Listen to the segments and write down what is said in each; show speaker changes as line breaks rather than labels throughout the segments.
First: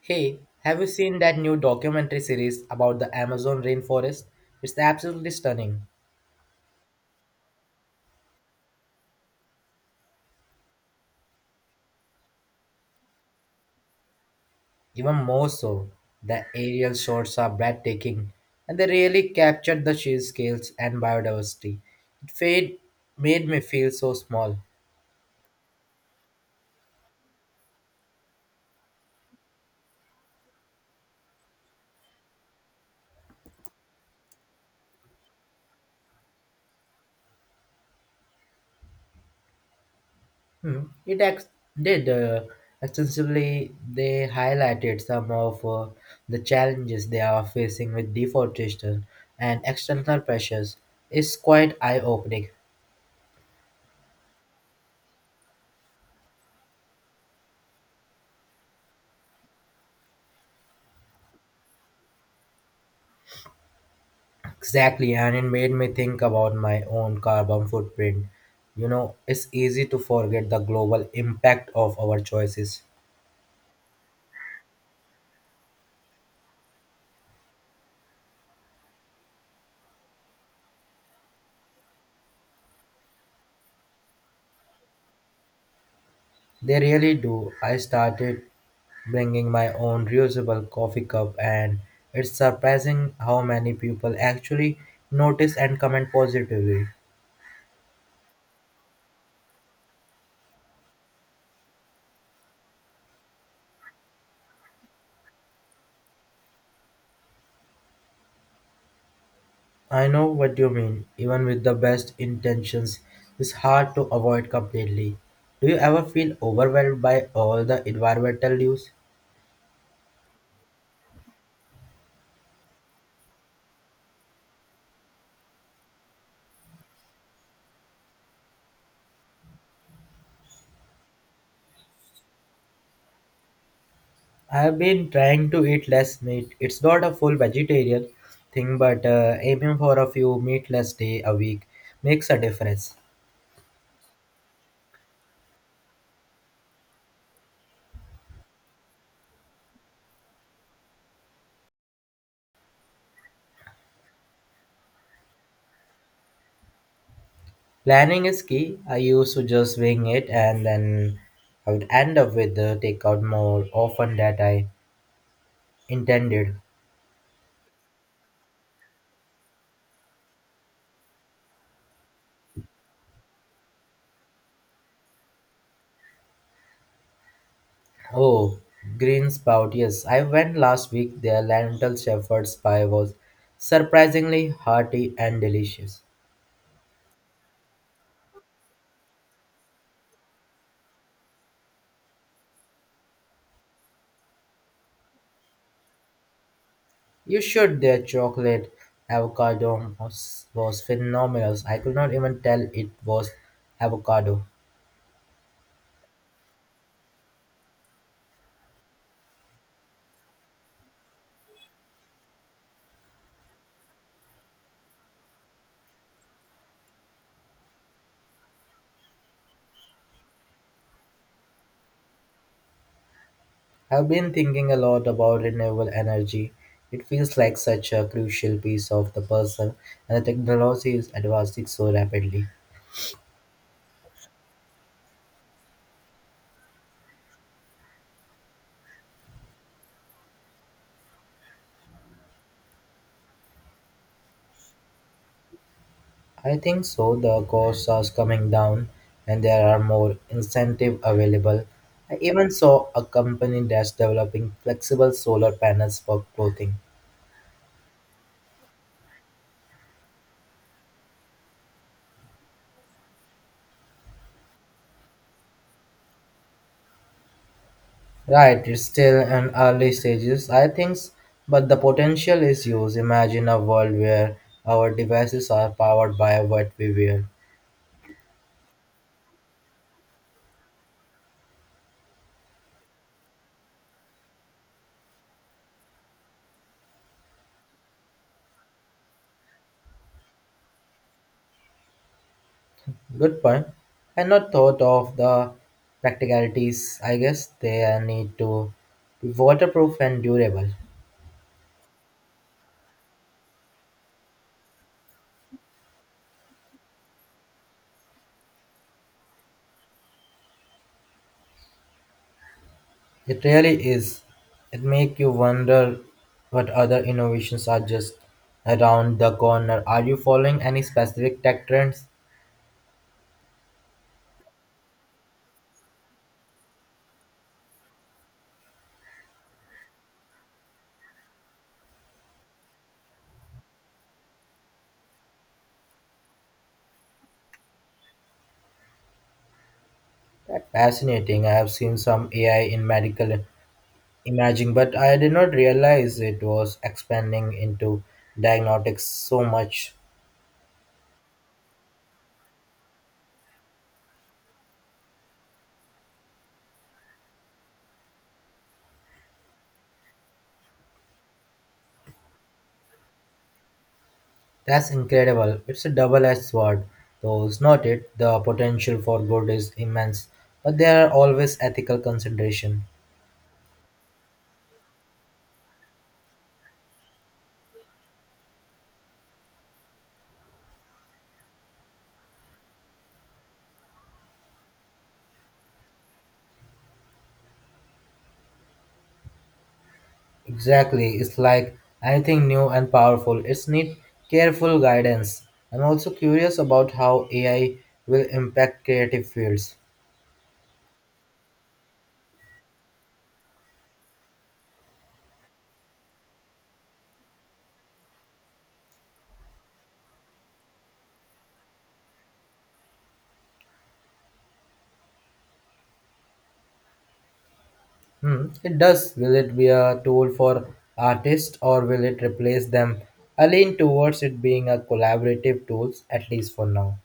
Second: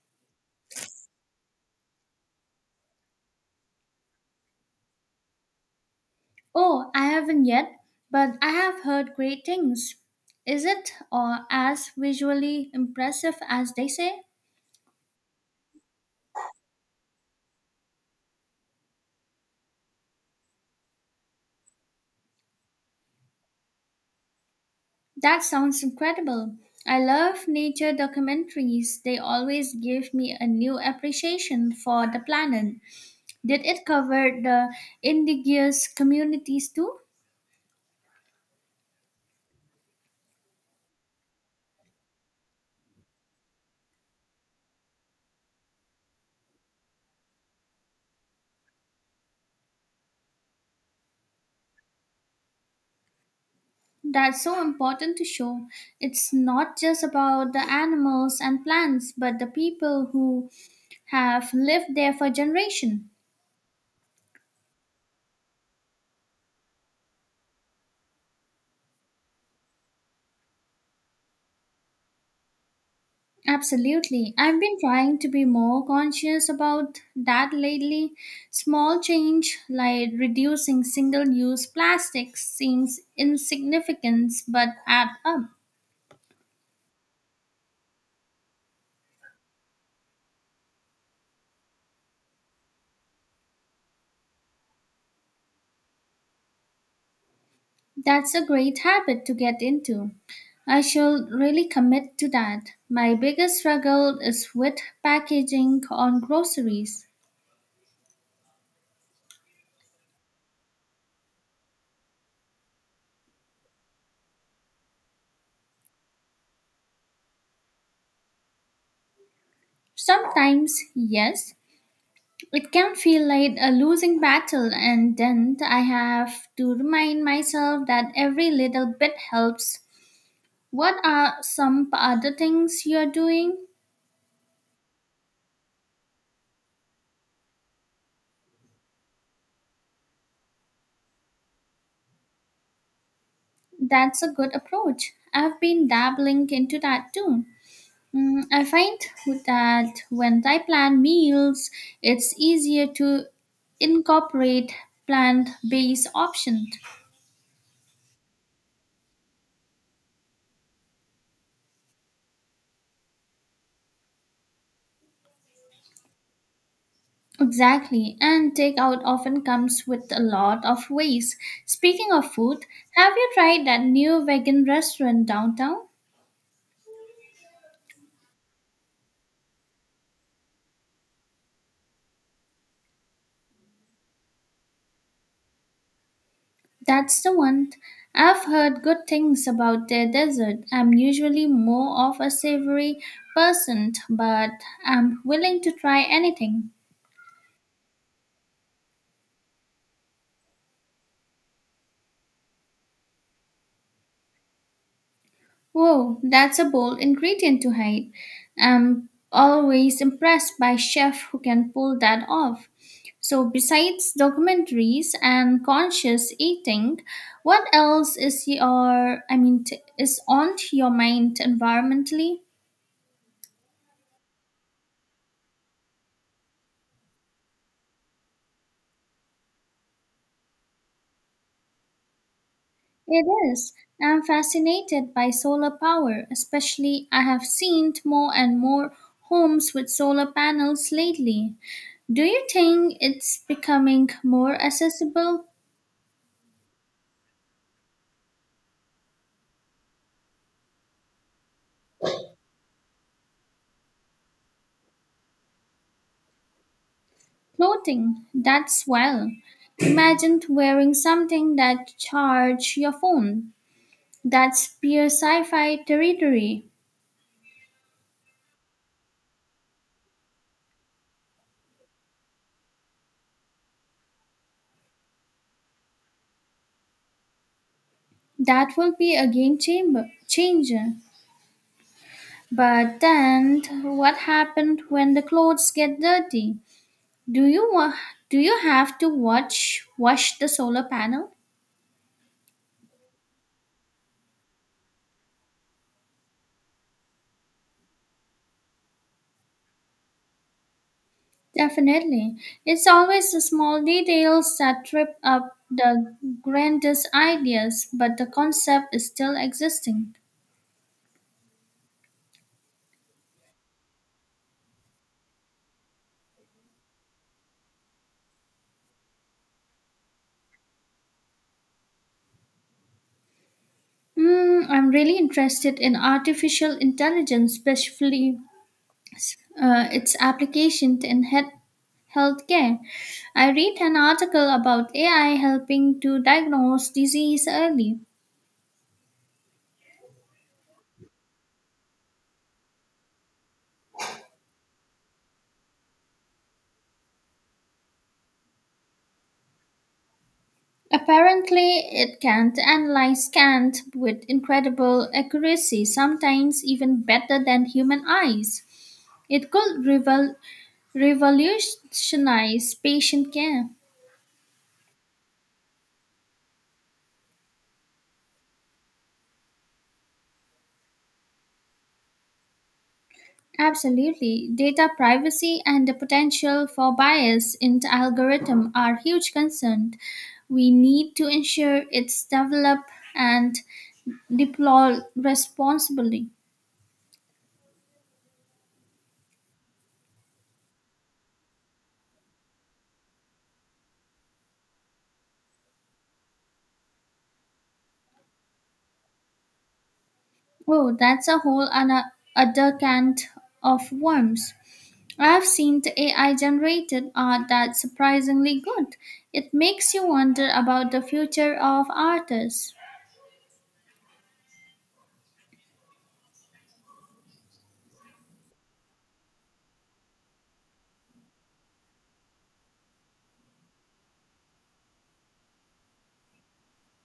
Hey, have you seen that new documentary series about the Amazon rainforest? It's absolutely stunning.
Oh, I haven't yet, but I have heard great things. Is it or as visually impressive as they say?
Even more so, the aerial shots are breathtaking and they really captured the sheer scales and biodiversity. It fade, Made me feel so small.
That sounds incredible. I love nature documentaries. They always give me a new appreciation for the planet. Did it cover the indigenous communities too?
Hmm. It did extensively, they highlighted some of the challenges they are facing with deforestation and external pressures. It's quite eye opening.
That's so important to show. It's not just about the animals and plants, but the people who have lived there for generations.
Exactly, and it made me think about my own carbon footprint. You know, it's easy to forget the global impact of our choices.
Absolutely. I've been trying to be more conscious about that lately. Small change like reducing single use plastics seems insignificant but add up.
They really do. I started bringing my own reusable coffee cup, and it's surprising how many people actually notice and comment positively.
That's a great habit to get into. I shall really commit to that. My biggest struggle is with packaging on groceries.
I know what you mean, even with the best intentions, it's hard to avoid completely. Do you ever feel overwhelmed by all the environmental news?
Sometimes, yes, it can feel like a losing battle, and then I have to remind myself that every little bit helps. What are some other things you're doing?
I have been trying to eat less meat. It's not a full vegetarian thing, but aiming for a few meatless day a week makes a difference.
That's a good approach. I've been dabbling into that too. Mm, I find that when I plan meals, it's easier to incorporate plant based options.
Planning is key. I used to just wing it, and then I would end up with the takeout more often than I intended.
Exactly, and takeout often comes with a lot of waste. Speaking of food, have you tried that new vegan restaurant downtown?
Oh, green spout! Yes, I went last week. Their lentil shepherd's pie was surprisingly hearty and delicious.
That's the one. I've heard good things about their dessert. I'm usually more of a savory person, but I'm willing to try anything.
You should. Their chocolate avocado was phenomenal. I could not even tell it was avocado.
Whoa, that's a bold ingredient to hide. I'm always impressed by chefs who can pull that off. So, besides documentaries and conscious eating, what else is your, I mean, is on your mind environmentally?
I've been thinking a lot about renewable energy. It feels like such a crucial piece of the puzzle, and the technology is advancing so rapidly.
It is. I'm fascinated by solar power, especially I have seen more and more homes with solar panels lately. Do you think it's becoming more accessible?
I think so. The costs are coming down, and there are more incentive available. I even saw a company that's developing flexible solar panels for clothing.
Clothing, that's well. Imagine wearing something that charge your phone. That's pure sci-fi territory.
Right, it's still in early stages, I think, but the potential is huge. Imagine a world where our devices are powered by what we wear.
That will be a game chamber changer. But then what happened when the clothes get dirty? Do you wa- do you have to watch wash the solar panel?
Good point. I not thought of the practicalities. I guess they need to be waterproof and durable.
Definitely. It's always the small details that trip up the grandest ideas, but the concept is still existing.
It really is. It make you wonder what other innovations are just around the corner. Are you following any specific tech trends?
Hmm, I'm really interested in artificial intelligence, especially its application in healthcare. I read an article about AI helping to diagnose disease early.
That's fascinating. I have seen some AI in medical imaging, but I did not realize it was expanding into diagnostics so much.
Apparently, it can analyze scans with incredible accuracy, sometimes even better than human eyes. It could revolutionize patient care.
That's incredible. It's a double edged sword, though, is not it? The potential for good is immense, but there are always ethical considerations.
Absolutely. Data privacy and the potential for bias in the algorithm are huge concerns. We need to ensure it's developed and deployed responsibly.
Exactly, it's like anything new and powerful, it's need careful guidance. I'm also curious about how AI will impact creative fields.
Oh, that's a whole other can of worms. I've seen the AI generated art that's surprisingly good. It makes you wonder about the future of artists.
Hmm, it does. Will it be a tool for artists or will it replace them? I lean towards it being a collaborative tool, at least for now.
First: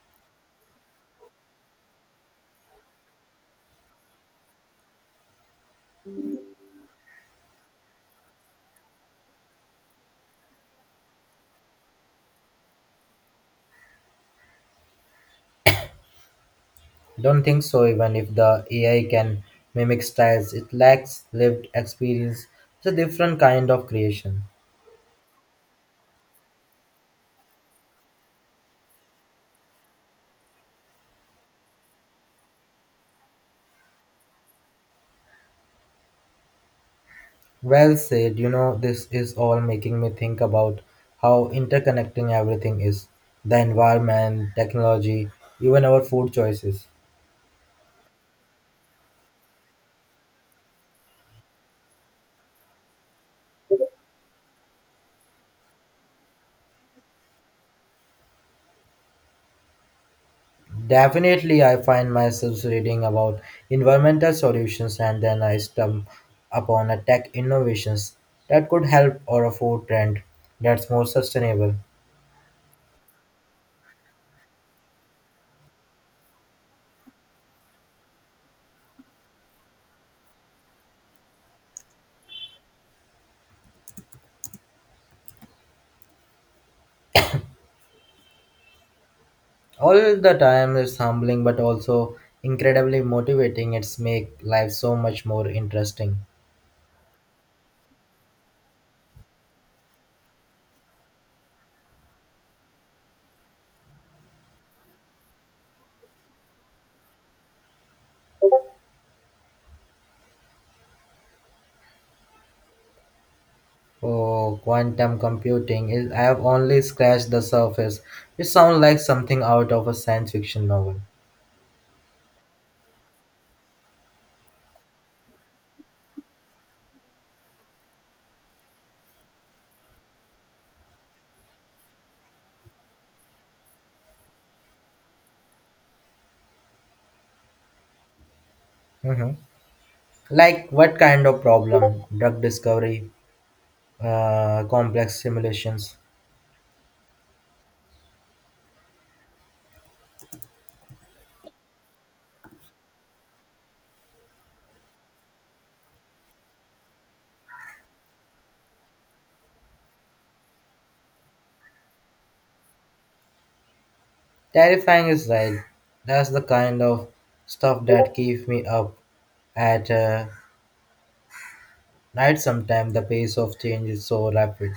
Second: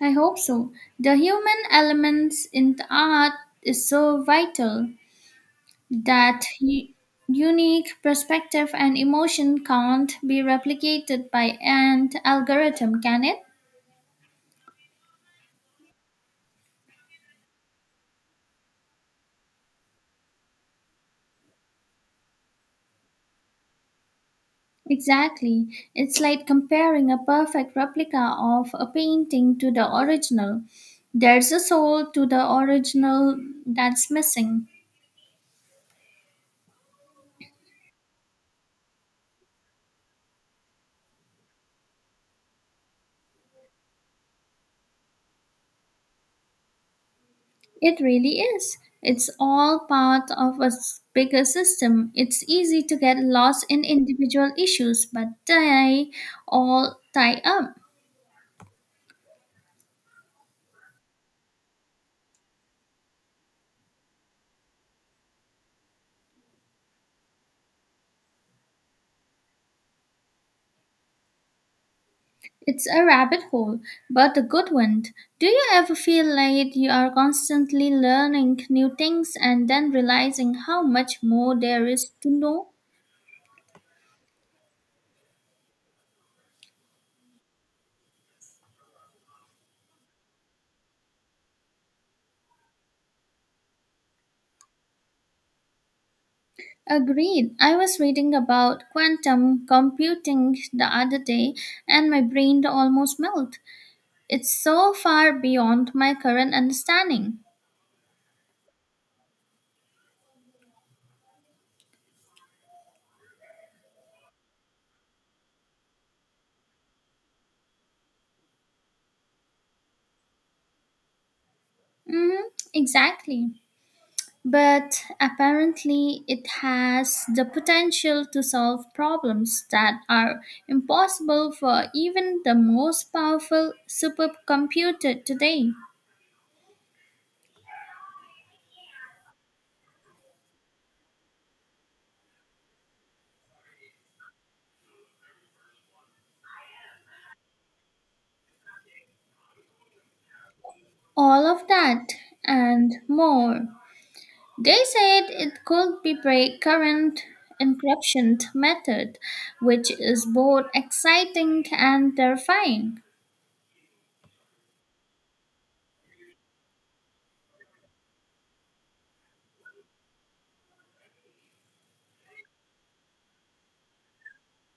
I hope so. The human elements in the art is so vital. That u- Unique perspective and emotion can't be replicated by an algorithm, can it?
Don't think so, even if the AI can mimic styles, it lacks lived experience. It's a different kind of creation.
Exactly. It's like comparing a perfect replica of a painting to the original. There's a soul to the original that's missing.
Well said, you know, this is all making me think about how interconnecting everything is: the environment, technology, even our food choices.
It really is. It's all part of a bigger system. It's easy to get lost in individual issues, but they all tie up.
Definitely, I find myself reading about environmental solutions and then I stumble upon a tech innovations that could help or a food trend that's more sustainable.
It's a rabbit hole, but a good one. Do you ever feel like you are constantly learning new things and then realizing how much more there is to know?
All the time is humbling but also incredibly motivating. It's make life so much more interesting.
Agreed. I was reading about quantum computing the other day and my brain almost melted. It's so far beyond my current understanding.
Oh, quantum computing is I have only scratched the surface. It sounds like something out of a science fiction novel.
Hmm, exactly. But apparently, it has the potential to solve problems that are impossible for even the most powerful supercomputer today.
Hmm. Like what kind of problem? Drug discovery, complex simulations.
All of that and more. They said it could be break current encryption method, which is both exciting and terrifying.
Terrifying is right. That's the kind of stuff that keeps me up at night sometimes. The pace of change is so rapid.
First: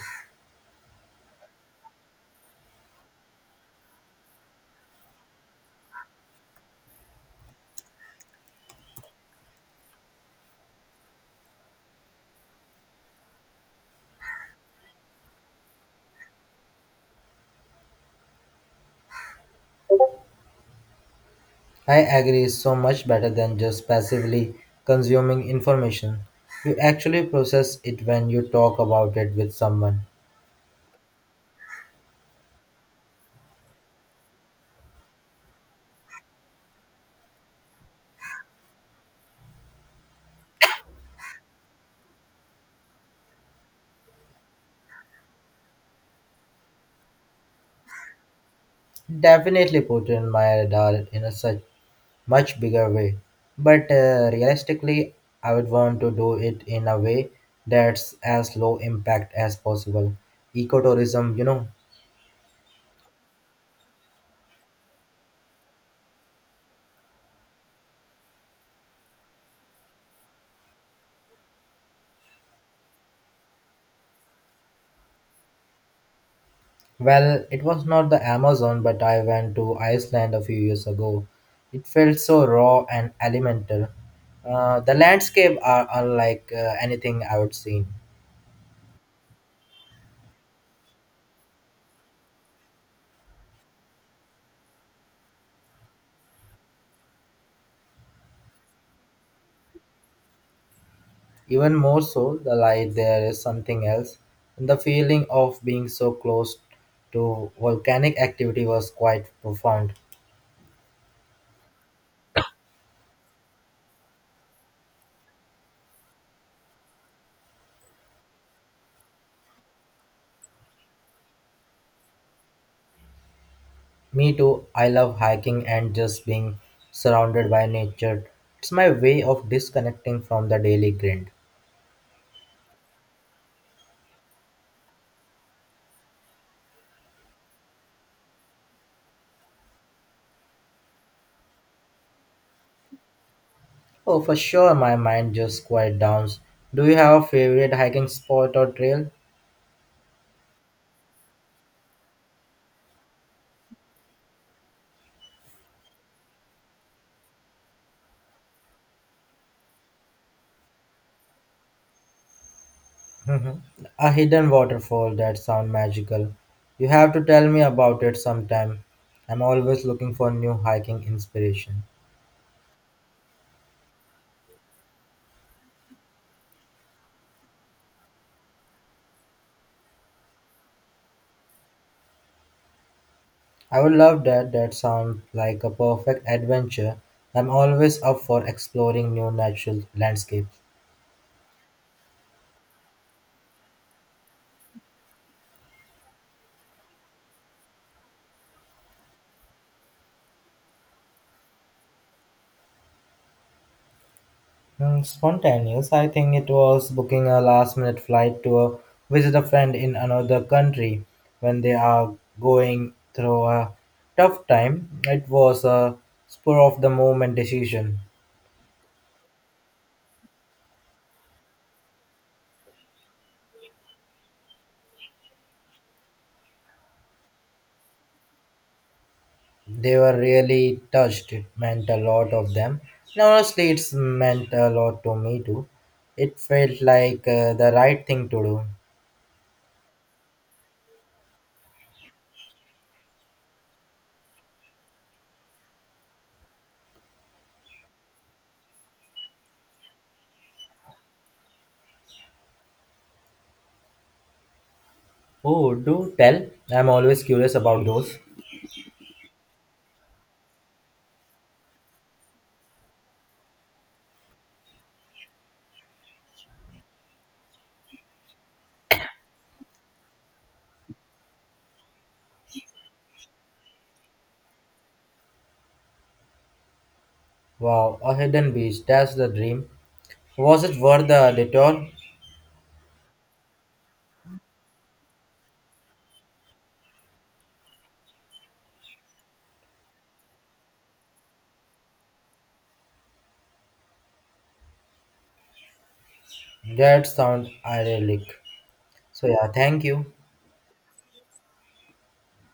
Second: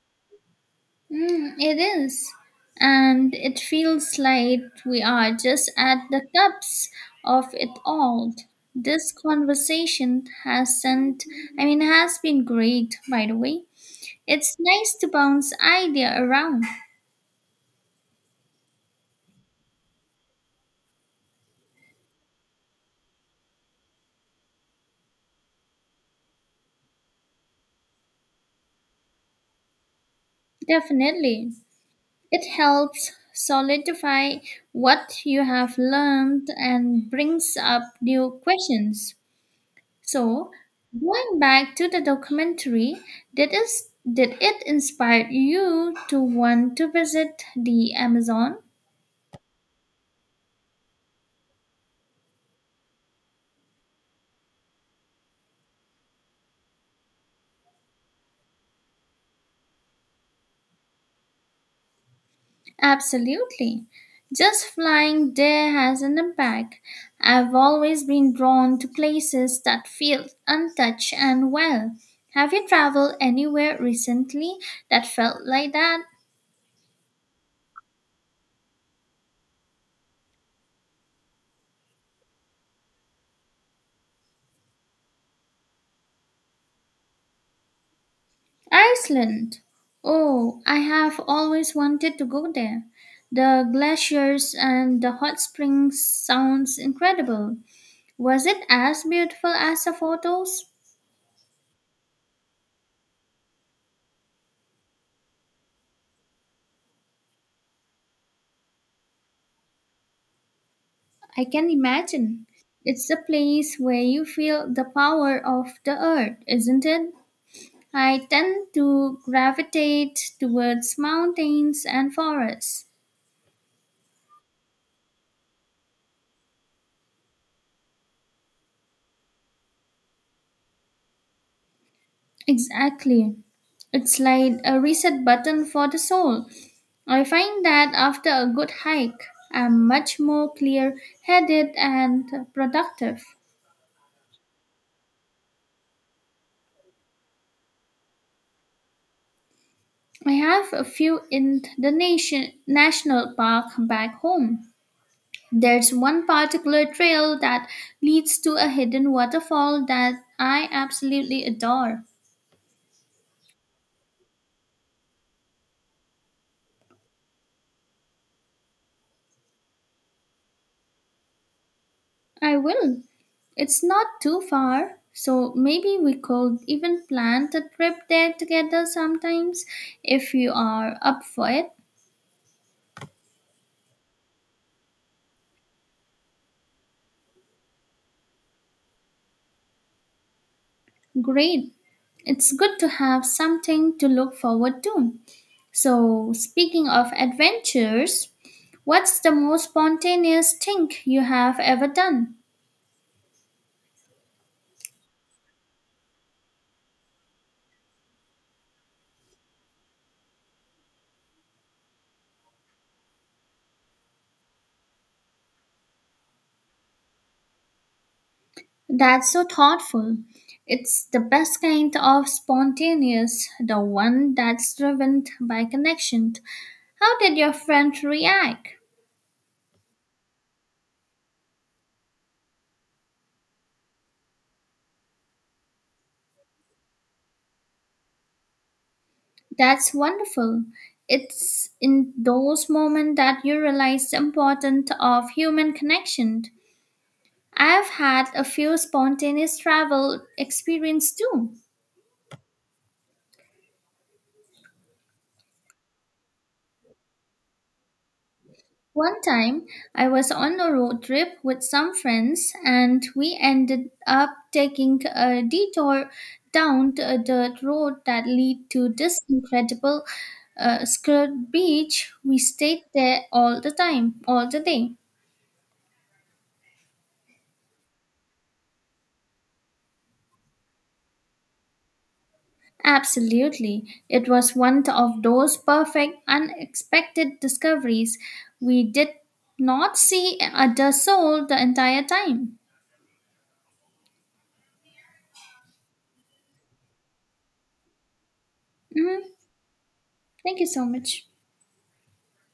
Mm, it is. And it feels like we are just at the cusp of it all. This conversation has not I mean, has been great, by the way. It's nice to bounce idea around.
I agree, it's so much better than just passively consuming information. You actually process it when you talk about it with someone.
Definitely. It helps solidify what you have learned and brings up new questions. So, going back to the documentary, did it, did it inspire you to want to visit the Amazon?
Definitely put in my radar in a such much bigger way. But realistically, I would want to do it in a way that's as low impact as possible. Ecotourism, you know.
Absolutely. Just flying there has an impact. I've always been drawn to places that feel untouched and wild. Have you traveled anywhere recently that felt like that?
Well, it was not the Amazon, but I went to Iceland a few years ago. It felt so raw and elemental. The landscape are unlike anything I would seen.
Iceland! Oh, I have always wanted to go there. The glaciers and the hot springs sounds incredible. Was it as beautiful as the photos?
Even more so, the light there is something else. And the feeling of being so close to volcanic activity was quite profound.
I can imagine. It's a place where you feel the power of the earth, isn't it? I tend to gravitate towards mountains and forests.
Me too. I love hiking and just being surrounded by nature. It's my way of disconnecting from the daily grind.
Exactly. It's like a reset button for the soul. I find that after a good hike, I'm much more clear headed and productive.
Oh, for sure, my mind just quiet down. Do you have a favorite hiking spot or trail?
I have a few in the national park back home. There's one particular trail that leads to a hidden waterfall that I absolutely adore.
Hmm. A hidden waterfall, that sound magical. You have to tell me about it sometime. I'm always looking for new hiking inspiration.
I will. It's not too far, so maybe we could even plan a trip there together sometimes if you are up for it.
I would love that. That sounds like a perfect adventure. I'm always up for exploring new natural landscapes.
Great. It's good to have something to look forward to. So, speaking of adventures, what's the most spontaneous thing you have ever done?
Mm, spontaneous. I think it was booking a last minute flight to visit a friend in another country when they are going through a tough time. It was a spur of the moment decision.
That's so thoughtful. It's the best kind of spontaneous, the one that's driven by connection. How did your friend react?
They were really touched. It meant a lot of them. And honestly, it's meant a lot to me too. It felt like the right thing to do.
That's wonderful. It's in those moments that you realize the importance of human connection. I've had a few spontaneous travel experience too.
Oh, do tell. I'm always curious about those.
One time, I was on a road trip with some friends and we ended up taking a detour down to a dirt road that lead to this incredible skirt beach. We stayed there all the time, all the day.
Wow, a hidden beach. That's the dream. Was it worth the detour?
Absolutely. It was one of those perfect, unexpected discoveries. We did not see a soul the entire time.
That sounds idyllic.
Mhm.
So yeah, thank you.
Thank you so much.